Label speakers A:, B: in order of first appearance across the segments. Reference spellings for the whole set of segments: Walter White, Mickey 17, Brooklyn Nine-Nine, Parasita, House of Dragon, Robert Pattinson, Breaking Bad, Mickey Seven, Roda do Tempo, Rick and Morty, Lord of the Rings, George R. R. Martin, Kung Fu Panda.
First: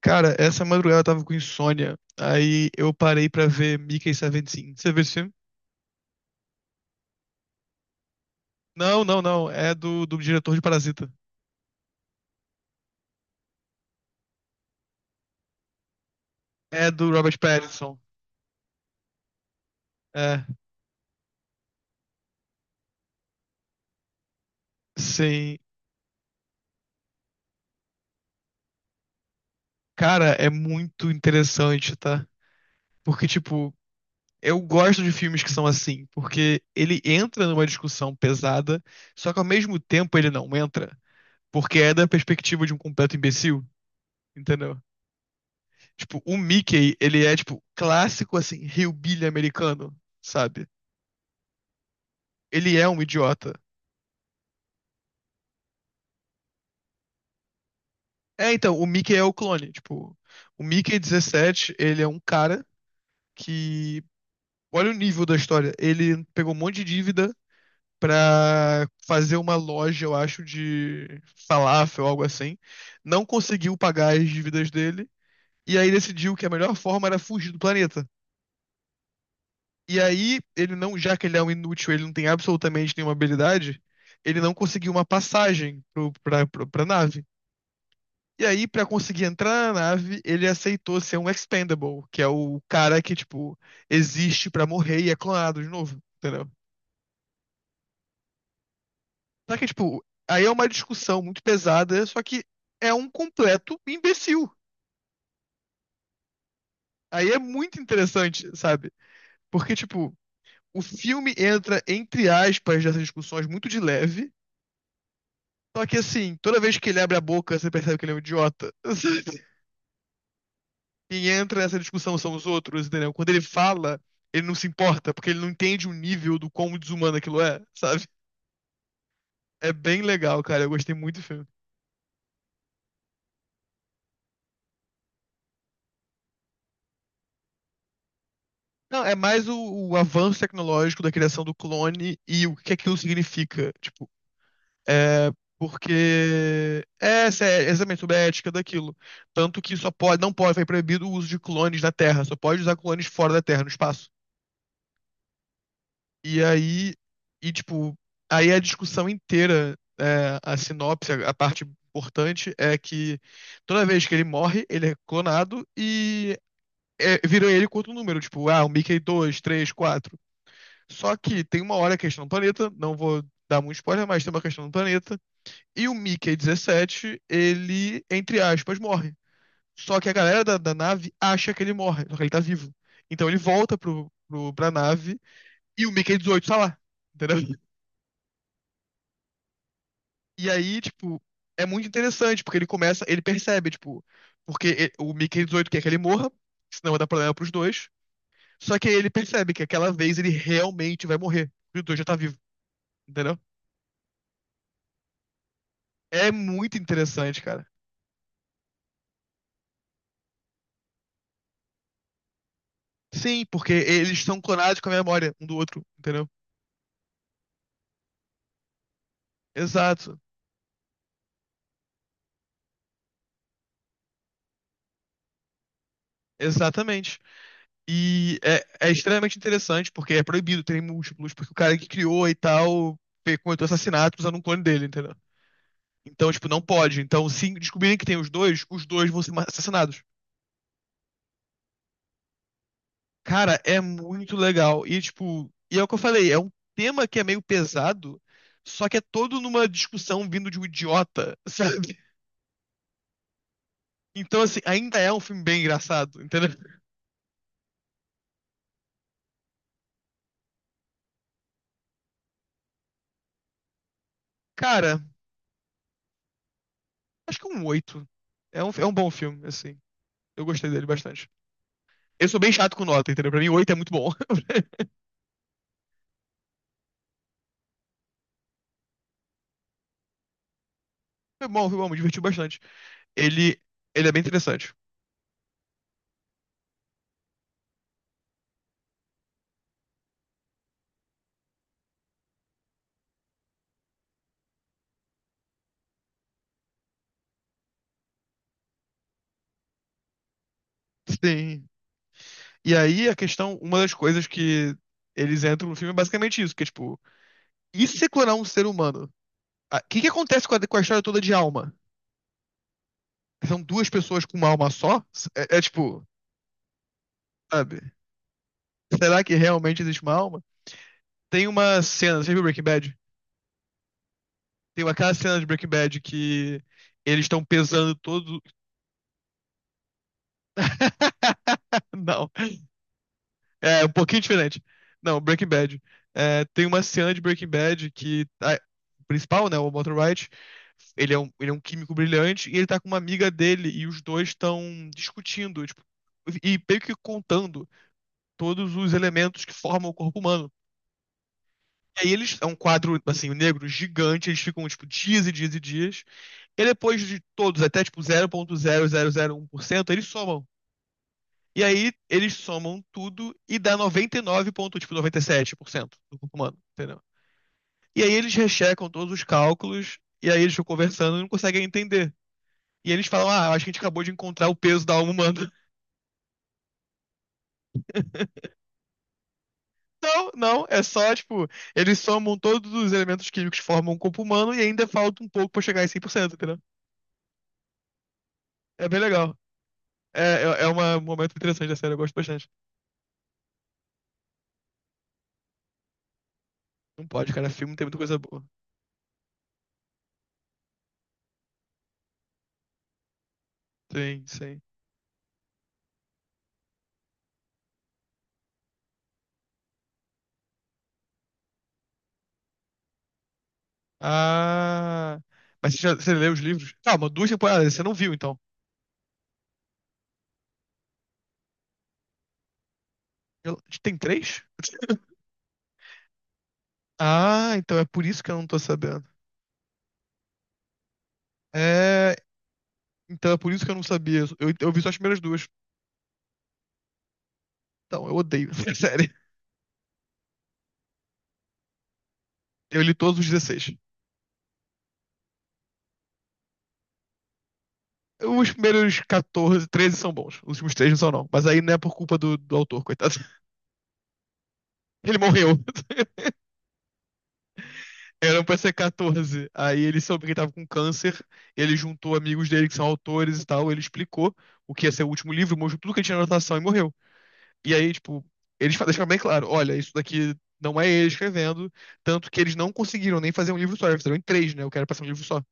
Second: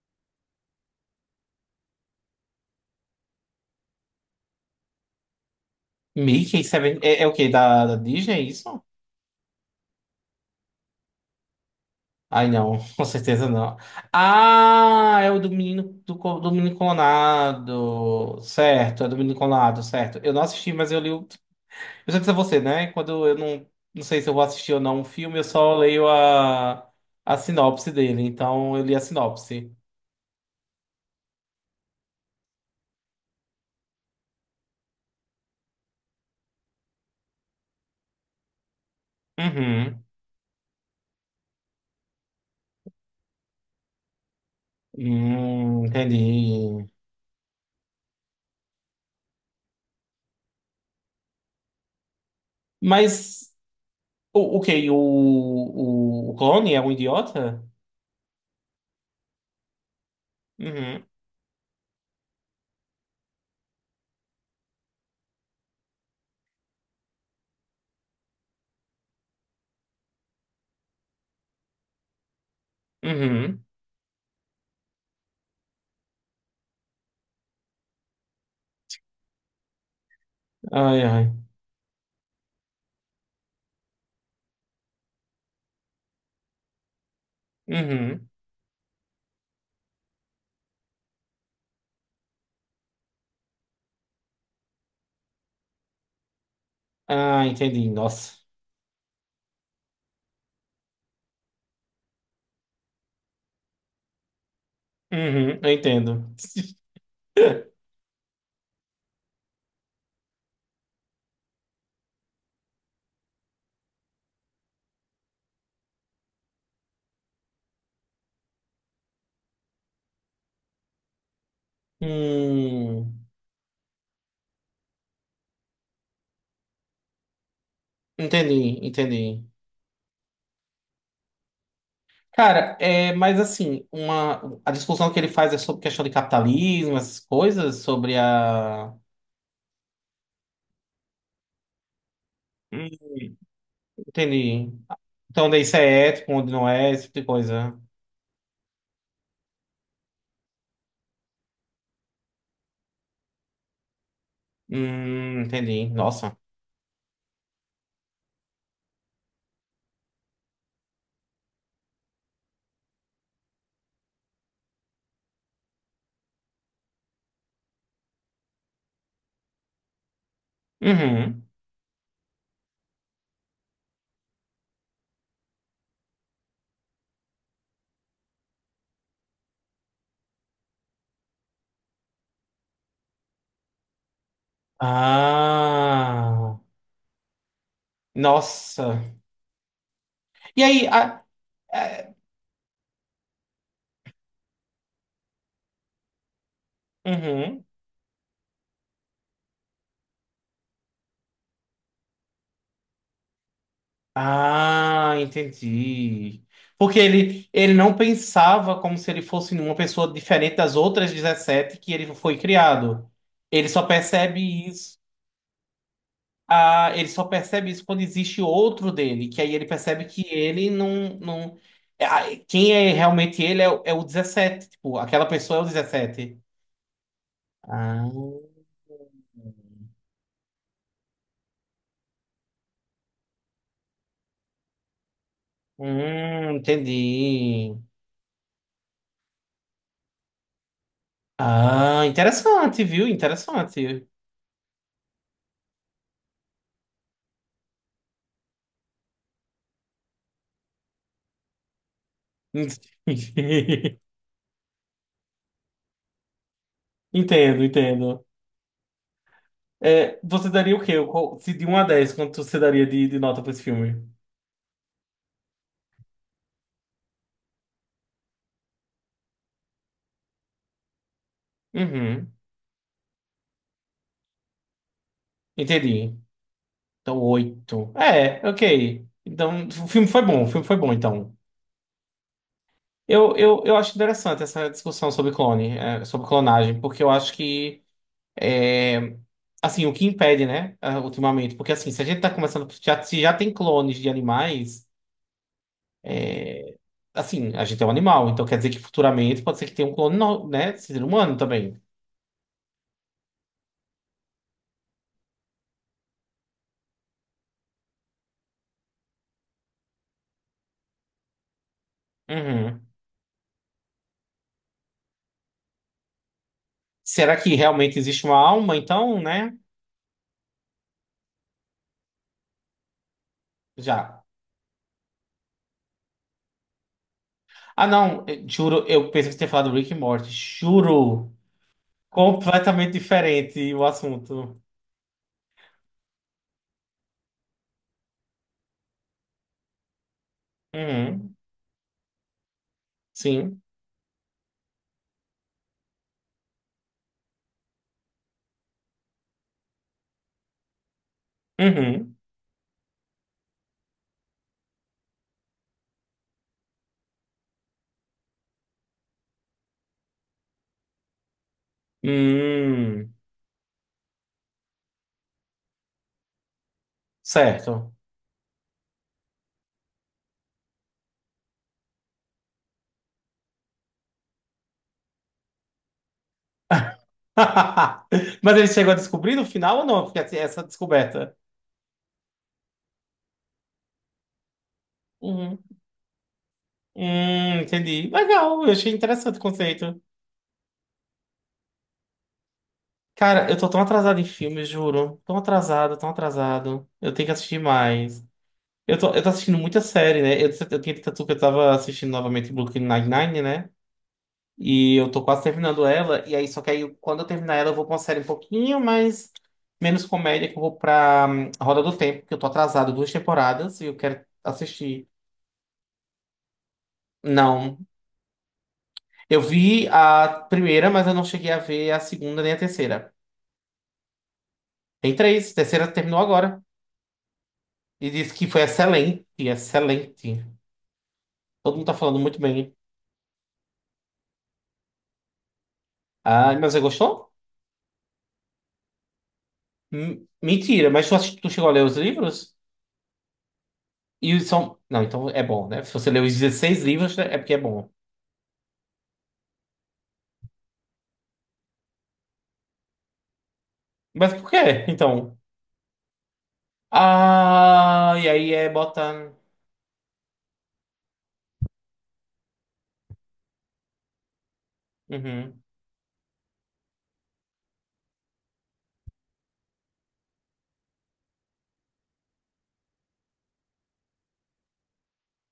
A: Cara, essa madrugada eu tava com insônia. Aí eu parei pra ver Mickey 17. Você viu esse filme?
B: Mickey Seven. É o quê? Da Disney, é isso?
A: Não, não, não. É do diretor de Parasita.
B: Ai, não. Com certeza não. Ah, é o do menino, do menino
A: É do Robert Pattinson.
B: clonado. Certo, é do menino clonado, certo. Eu não
A: É,
B: assisti, mas eu li o. Eu já disse a você, né? Quando eu não, não sei se eu vou assistir ou não um filme, eu
A: sim.
B: só leio a sinopse dele. Então, eu li a sinopse.
A: Cara, é muito interessante, tá? Porque, tipo, eu gosto de filmes que são assim, porque ele entra numa discussão pesada, só que ao mesmo
B: Uhum.
A: tempo ele não entra, porque é da perspectiva de um completo imbecil, entendeu? Tipo, o
B: Entendi.
A: Mickey, ele é, tipo, clássico, assim, hillbilly americano, sabe? Ele é um idiota.
B: Mas, o que O, o clone é um idiota?
A: É, então, o Mickey é o clone. Tipo, o Mickey
B: Uhum.
A: dezessete ele é um cara que. Olha o nível da história. Ele pegou um monte de dívida pra fazer uma loja, eu acho, de falafel, ou algo assim. Não
B: Uhum.
A: conseguiu pagar as dívidas dele. E aí decidiu que a melhor forma era fugir do planeta. E aí, ele não,
B: Ai,
A: já que ele é
B: ai.
A: um inútil, ele não tem absolutamente nenhuma habilidade, ele não conseguiu uma passagem pra nave.
B: Uhum.
A: E aí, pra conseguir entrar na nave, ele aceitou ser um expendable, que é o cara que, tipo, existe pra morrer e é clonado de novo, entendeu?
B: Ah, entendi. Nossa.
A: Só que, tipo, aí é uma discussão muito pesada, só que é um completo imbecil.
B: Uhum, eu entendo.
A: Aí é muito interessante, sabe? Porque, tipo, o filme entra, entre aspas, nessas discussões muito de leve, só que, assim, toda vez que ele abre a boca, você percebe que ele é um idiota. Sabe? Quem entra nessa discussão são os outros, entendeu?
B: Hum,
A: Quando ele fala, ele não se importa, porque ele não entende o nível do quão desumano aquilo é, sabe?
B: entendi, entendi.
A: É bem legal, cara. Eu gostei muito do filme.
B: Cara, é, mas assim, a discussão que ele faz é sobre questão de capitalismo, essas coisas, sobre a.
A: Não, é mais o avanço tecnológico da criação do clone e o que
B: Hum,
A: aquilo significa. Tipo,
B: entendi.
A: é
B: Então, onde isso é ético, onde não
A: porque
B: é, esse tipo
A: é,
B: de
A: essa é
B: coisa.
A: exatamente sobre a ética daquilo. Tanto que só pode, não pode, foi proibido o uso de clones na Terra, só pode usar clones fora da Terra, no espaço.
B: Entendi. Nossa.
A: E aí, e tipo, aí a discussão inteira, é, a sinopse, a parte importante é que toda vez que ele morre, ele é clonado e é, vira ele com outro número, tipo, ah, o Mickey dois três quatro. Só que
B: Uhum.
A: tem uma hora a questão do planeta, não vou dar muito spoiler, mas tem uma questão do planeta, e o Mickey dezessete ele, entre aspas, morre. Só que a galera da nave acha que ele morre, só que ele tá vivo. Então ele volta pra nave e o Mickey dezoito tá
B: Ah,
A: lá, entendeu?
B: nossa.
A: E
B: E
A: aí,
B: aí,
A: tipo, é muito
B: a-
A: interessante, porque ele começa, ele percebe, tipo, o Mickey 18 quer que ele morra, senão vai dar problema pros
B: uhum.
A: dois. Só que aí ele percebe que aquela vez ele realmente vai morrer. E o dois já tá vivo, entendeu?
B: Ah,
A: É
B: entendi.
A: muito
B: Porque
A: interessante,
B: ele,
A: cara.
B: ele não pensava como se ele fosse uma pessoa diferente das outras 17 que ele foi criado.
A: Sim,
B: Ele
A: porque
B: só
A: eles são
B: percebe
A: clonados com a
B: isso.
A: memória um do outro, entendeu?
B: Ah, ele só percebe isso quando existe outro dele, que aí ele percebe
A: Exato.
B: que ele não, não. Quem é realmente ele é o 17, tipo, aquela pessoa é o 17.
A: Exatamente.
B: Ah,
A: E é, é extremamente interessante, porque é proibido ter múltiplos, porque o cara que criou e tal cometeu assassinato usando um clone dele, entendeu? Então, tipo, não pode. Então, se
B: entendi.
A: descobrirem que tem os dois vão ser assassinados.
B: Ah, interessante, viu?
A: Cara, é
B: Interessante.
A: muito legal. E, tipo, e é o que eu falei, é um tema que é meio pesado, só que é todo numa discussão vindo de um idiota, sabe? Então, assim, ainda é um filme bem engraçado, entendeu?
B: Entendo, entendo. É, você daria o quê? Se de 1 a 10 quanto você daria de nota pra esse filme?
A: Cara, acho que é um oito. É um bom filme, assim. Eu gostei dele bastante. Eu
B: Uhum,
A: sou bem chato com nota, entendeu? Pra mim, oito é muito bom.
B: entendi. Então, 8 é, ok. Então, o filme foi bom, o filme foi bom, então.
A: Foi bom, me divertiu bastante.
B: Eu,
A: Ele,
B: eu, eu acho
A: ele é bem
B: interessante essa
A: interessante.
B: discussão sobre clone, sobre clonagem, porque eu acho que, é, assim, o que impede, né, ah, ultimamente, porque assim, se a gente tá começando, já, se já tem clones de animais, assim, a gente é um animal, então quer dizer que futuramente pode ser que tenha um clone, né? Ser humano
A: Sim.
B: também.
A: E aí a questão, uma das coisas que eles entram no filme é basicamente isso, que é tipo, e se você clonar um ser humano? Ah, o que que acontece com a história toda de alma?
B: Uhum.
A: São duas pessoas com uma alma só? É, é tipo,
B: Será que
A: sabe?
B: realmente existe uma alma, então,
A: Será que
B: né?
A: realmente existe uma alma? Tem uma cena, você viu Breaking Bad?
B: Já.
A: Tem aquela cena de Breaking Bad que eles estão
B: Ah,
A: pesando
B: não,
A: todo.
B: juro, eu pensei que você tinha falado Rick e Morty. Juro.
A: Não.
B: Completamente diferente o
A: É, um pouquinho
B: assunto.
A: diferente. Não, Breaking Bad. É, tem uma cena de Breaking Bad que o principal, né, o Walter White,
B: Uhum.
A: ele é um químico brilhante e ele tá com uma amiga
B: Sim.
A: dele e os dois estão discutindo, tipo, e meio que contando todos os elementos que formam o corpo humano. E aí
B: Uhum.
A: eles, é um quadro, assim, negro gigante, eles ficam, tipo, dias e dias e dias. E depois de todos, até, tipo, zero vírgula zero zero zero um por cento, eles somam. E aí eles somam
B: Hum.
A: tudo e dá 99 ponto, tipo 97% do corpo humano, entendeu?
B: Certo.
A: E aí eles rechecam todos os cálculos e aí eles ficam conversando e não conseguem entender. E eles falam: "Ah, acho que a gente acabou de encontrar o peso da alma humana".
B: Mas ele chegou a descobrir no final ou não? Porque
A: Não,
B: assim, essa
A: não, é só
B: descoberta.
A: tipo, eles somam todos os elementos químicos que formam o corpo humano e ainda falta um pouco
B: Uhum.
A: pra chegar em 100%, entendeu?
B: Entendi. Legal, eu
A: É
B: achei
A: bem legal.
B: interessante o conceito.
A: É, é, é uma- um momento interessante da série, eu gosto bastante.
B: Cara, eu tô tão atrasado em filmes, juro. Tão atrasado, tão atrasado.
A: Não
B: Eu tenho
A: pode,
B: que
A: cara,
B: assistir
A: filme tem muita coisa
B: mais.
A: boa.
B: Eu tô assistindo muita série, né? Eu tinha dito a tu que eu tava assistindo novamente Brooklyn Nine-Nine, né?
A: Sim, sim.
B: E eu tô quase terminando ela. E aí, só que aí, quando eu terminar ela, eu vou pra uma série um pouquinho mais. Menos comédia, que eu vou pra Roda do Tempo, que eu tô atrasado duas temporadas e eu quero assistir.
A: Ah. Mas você, já, você leu os livros? Calma, duas temporadas,
B: Não.
A: você não viu então.
B: Eu vi a primeira, mas eu não cheguei a ver a segunda nem a terceira.
A: Eu- tem três?
B: Tem três. A terceira terminou agora.
A: Ah, então é por
B: E
A: isso que
B: disse
A: eu não
B: que
A: tô
B: foi
A: sabendo.
B: excelente, excelente. Todo mundo tá
A: É.
B: falando muito bem.
A: Então é por isso que eu não sabia. Eu vi só as primeiras duas.
B: Ah, mas você gostou?
A: Então, eu odeio essa série.
B: Mentira, mas tu, tu chegou a ler os livros?
A: Eu li todos os 16.
B: E os são. Não, então é bom, né? Se você leu os 16 livros, é porque é bom.
A: Os primeiros 14, 13 são bons. Os últimos três não são, não. Mas aí não é por culpa do autor, coitado.
B: Mas por quê?
A: Ele
B: Então.
A: morreu.
B: Ah, e
A: Era
B: aí
A: pra
B: é
A: ser
B: bota.
A: 14. Aí ele soube que ele tava com câncer. Ele juntou amigos dele que são autores e tal. Ele explicou o que ia ser o último livro,
B: Uhum.
A: mostrou tudo que ele tinha na anotação e morreu. E aí, tipo, deixaram bem claro, olha, isso daqui não é ele escrevendo, tanto que eles não conseguiram nem fazer um livro só, eles fizeram em três, né? Eu quero passar um livro só.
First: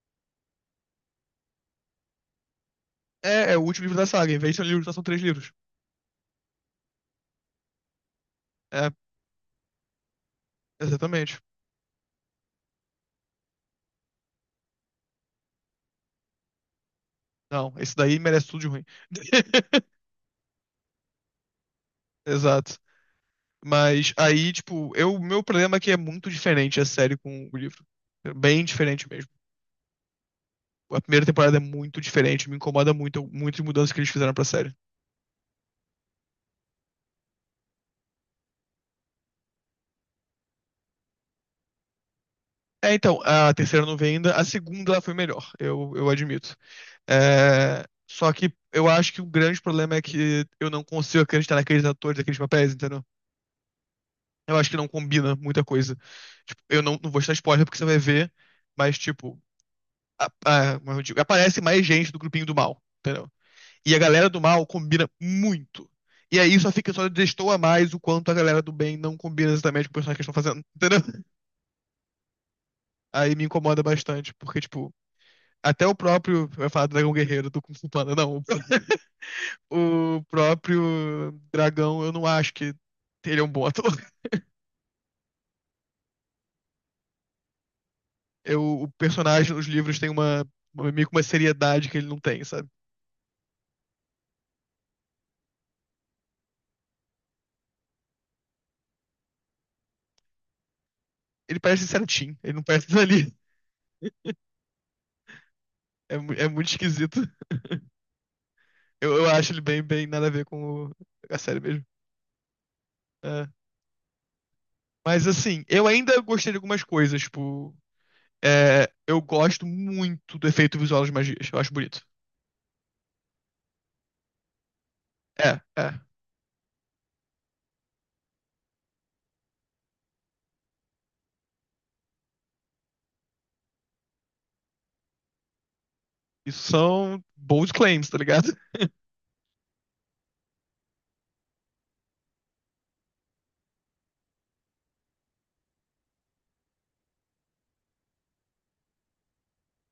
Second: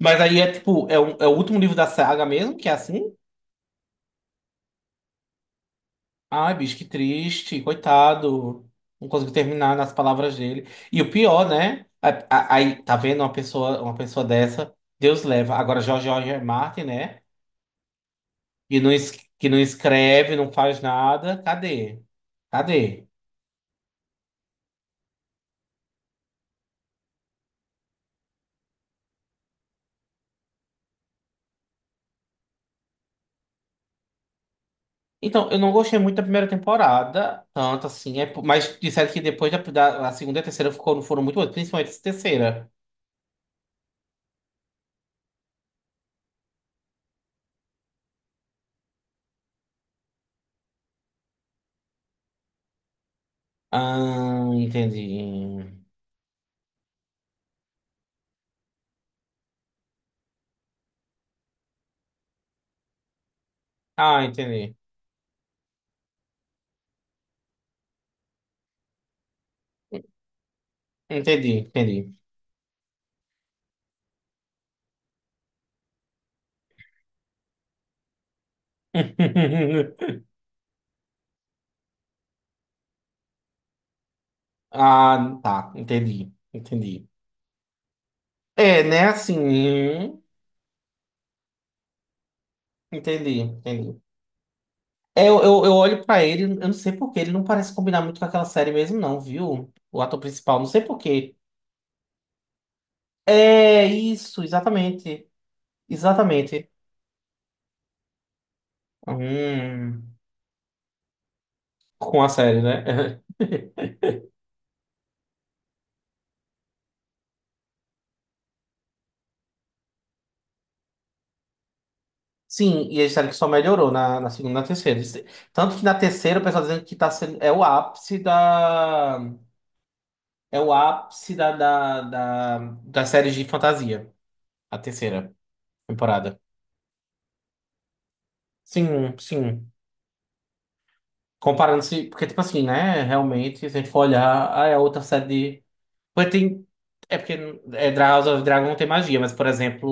B: Mas aí é tipo, é o último livro da saga mesmo, que é assim?
A: É, é o último livro da saga, em vez de ser um livro só, são três livros.
B: Ai, bicho, que triste, coitado.
A: É,
B: Não consigo terminar nas palavras dele. E o
A: exatamente.
B: pior, né? Aí, tá vendo uma pessoa dessa, Deus leva. Agora, George R. R. Martin, né?
A: Não, esse daí merece tudo de
B: Que
A: ruim.
B: não, es- que não escreve, não faz nada. Cadê?
A: Exato.
B: Cadê?
A: Mas aí, tipo, eu, o meu problema é que é muito diferente a série com o livro. É bem diferente mesmo. A primeira temporada é muito diferente, me incomoda muito, muito as mudanças que eles fizeram pra série.
B: Então, eu não gostei muito da primeira temporada, tanto assim, mas disseram que depois da, da- a segunda e a terceira ficou, foram muito boas, principalmente a terceira.
A: É, então, a terceira eu não veio ainda, a segunda ela foi melhor, eu admito. É, só que eu acho que o grande problema é que eu não consigo acreditar naqueles atores, naqueles papéis, entendeu?
B: Ah,
A: Eu acho que não combina muita
B: entendi.
A: coisa. Tipo, eu não, não vou estar spoiler porque você vai ver, mas, tipo, como eu digo, aparece mais gente do grupinho do mal, entendeu? E a
B: Ah,
A: galera do mal
B: entendi.
A: combina muito. E aí só fica, só destoa mais o quanto a galera do bem não combina exatamente com o personagem que eles estão fazendo, entendeu?
B: Entendi, entendi.
A: Aí me incomoda bastante, porque, tipo, até o próprio, vai falar do Dragão Guerreiro, do Kung Fu Panda, não. O próprio dragão, eu não acho que ele é um bom ator.
B: Ah, tá, entendi, entendi.
A: Eu,
B: É,
A: o
B: né, assim,
A: personagem nos livros tem uma- meio que uma seriedade que ele não tem, sabe?
B: entendi, entendi. É, eu olho pra ele, eu não sei por quê, ele não parece combinar muito com aquela série mesmo, não, viu? O ator principal, não sei por quê.
A: Ele parece certinho, ele não parece dali.
B: É, isso, exatamente,
A: É, é muito
B: exatamente.
A: esquisito. Eu acho ele bem, bem
B: Hum,
A: nada a ver com a série mesmo.
B: com a série, né?
A: É. Mas assim, eu ainda gostei de algumas coisas, tipo, é, eu gosto muito do efeito visual das magias, eu acho bonito.
B: Sim, e a série que só melhorou na segunda e na terceira.
A: É,
B: Tanto que na
A: é.
B: terceira o pessoal tá dizendo que tá sendo, é o ápice da. É o ápice das séries de fantasia, a terceira temporada.
A: Isso são bold claims, tá ligado?
B: Sim, sim. Comparando-se, porque, tipo assim, né? Realmente, se a gente for olhar, ah, é a outra série de. Porque tem. É porque House of Dragon não tem magia, mas, por exemplo,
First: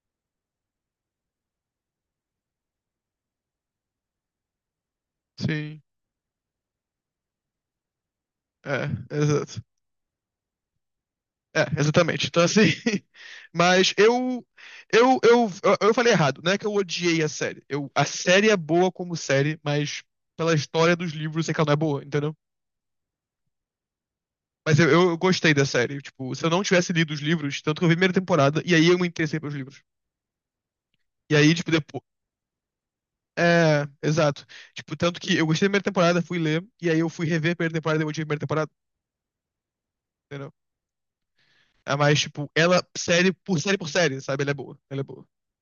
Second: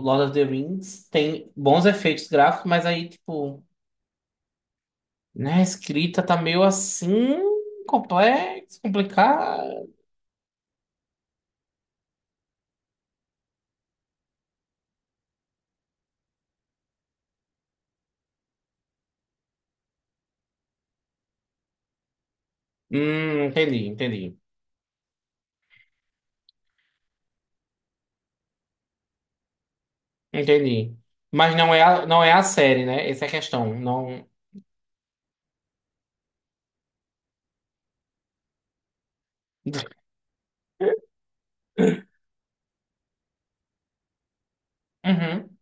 B: Lord of the Rings tem bons efeitos gráficos, mas aí, tipo, né? A
A: Sim,
B: escrita tá meio assim. Complexo,
A: é, exato.
B: complicado.
A: É, exatamente. Então, assim. Mas eu, eu falei errado. Não é que eu odiei a série. Eu, a série é boa como série, mas pela história dos livros, eu sei que ela não é boa, entendeu?
B: Entendi, entendi.
A: Mas eu gostei da série. Tipo, se eu não tivesse lido os livros, tanto que eu vi a primeira temporada, e aí eu me interessei pelos livros.
B: Entendi.
A: E aí,
B: Mas
A: tipo,
B: não é
A: depois.
B: a, não é a série, né? Essa é a questão.
A: É,
B: Não.
A: exato. Tipo, tanto que eu gostei da primeira temporada, fui ler, e aí eu fui rever a primeira temporada e eu odiei a primeira temporada, entendeu? É, mais tipo, ela, série por série por série, sabe? Ela é boa. Ela é boa.
B: Uhum.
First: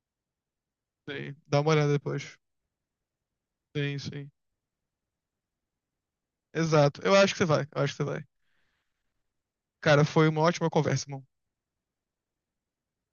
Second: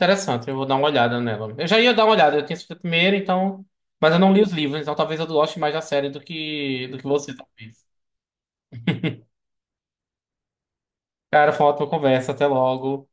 B: Interessante, eu vou dar uma olhada
A: Sim.
B: nela.
A: Dá
B: Eu
A: uma
B: já
A: olhada
B: ia dar uma
A: depois.
B: olhada, eu tinha assistido primeiro, então.
A: Sim,
B: Mas eu
A: sim.
B: não li os livros, então talvez eu goste mais da série do que, do
A: Exato.
B: que
A: Eu acho
B: você,
A: que você vai. Eu
B: talvez.
A: acho que você vai. Cara, foi uma ótima conversa, irmão.
B: Cara, foi uma ótima conversa, até logo.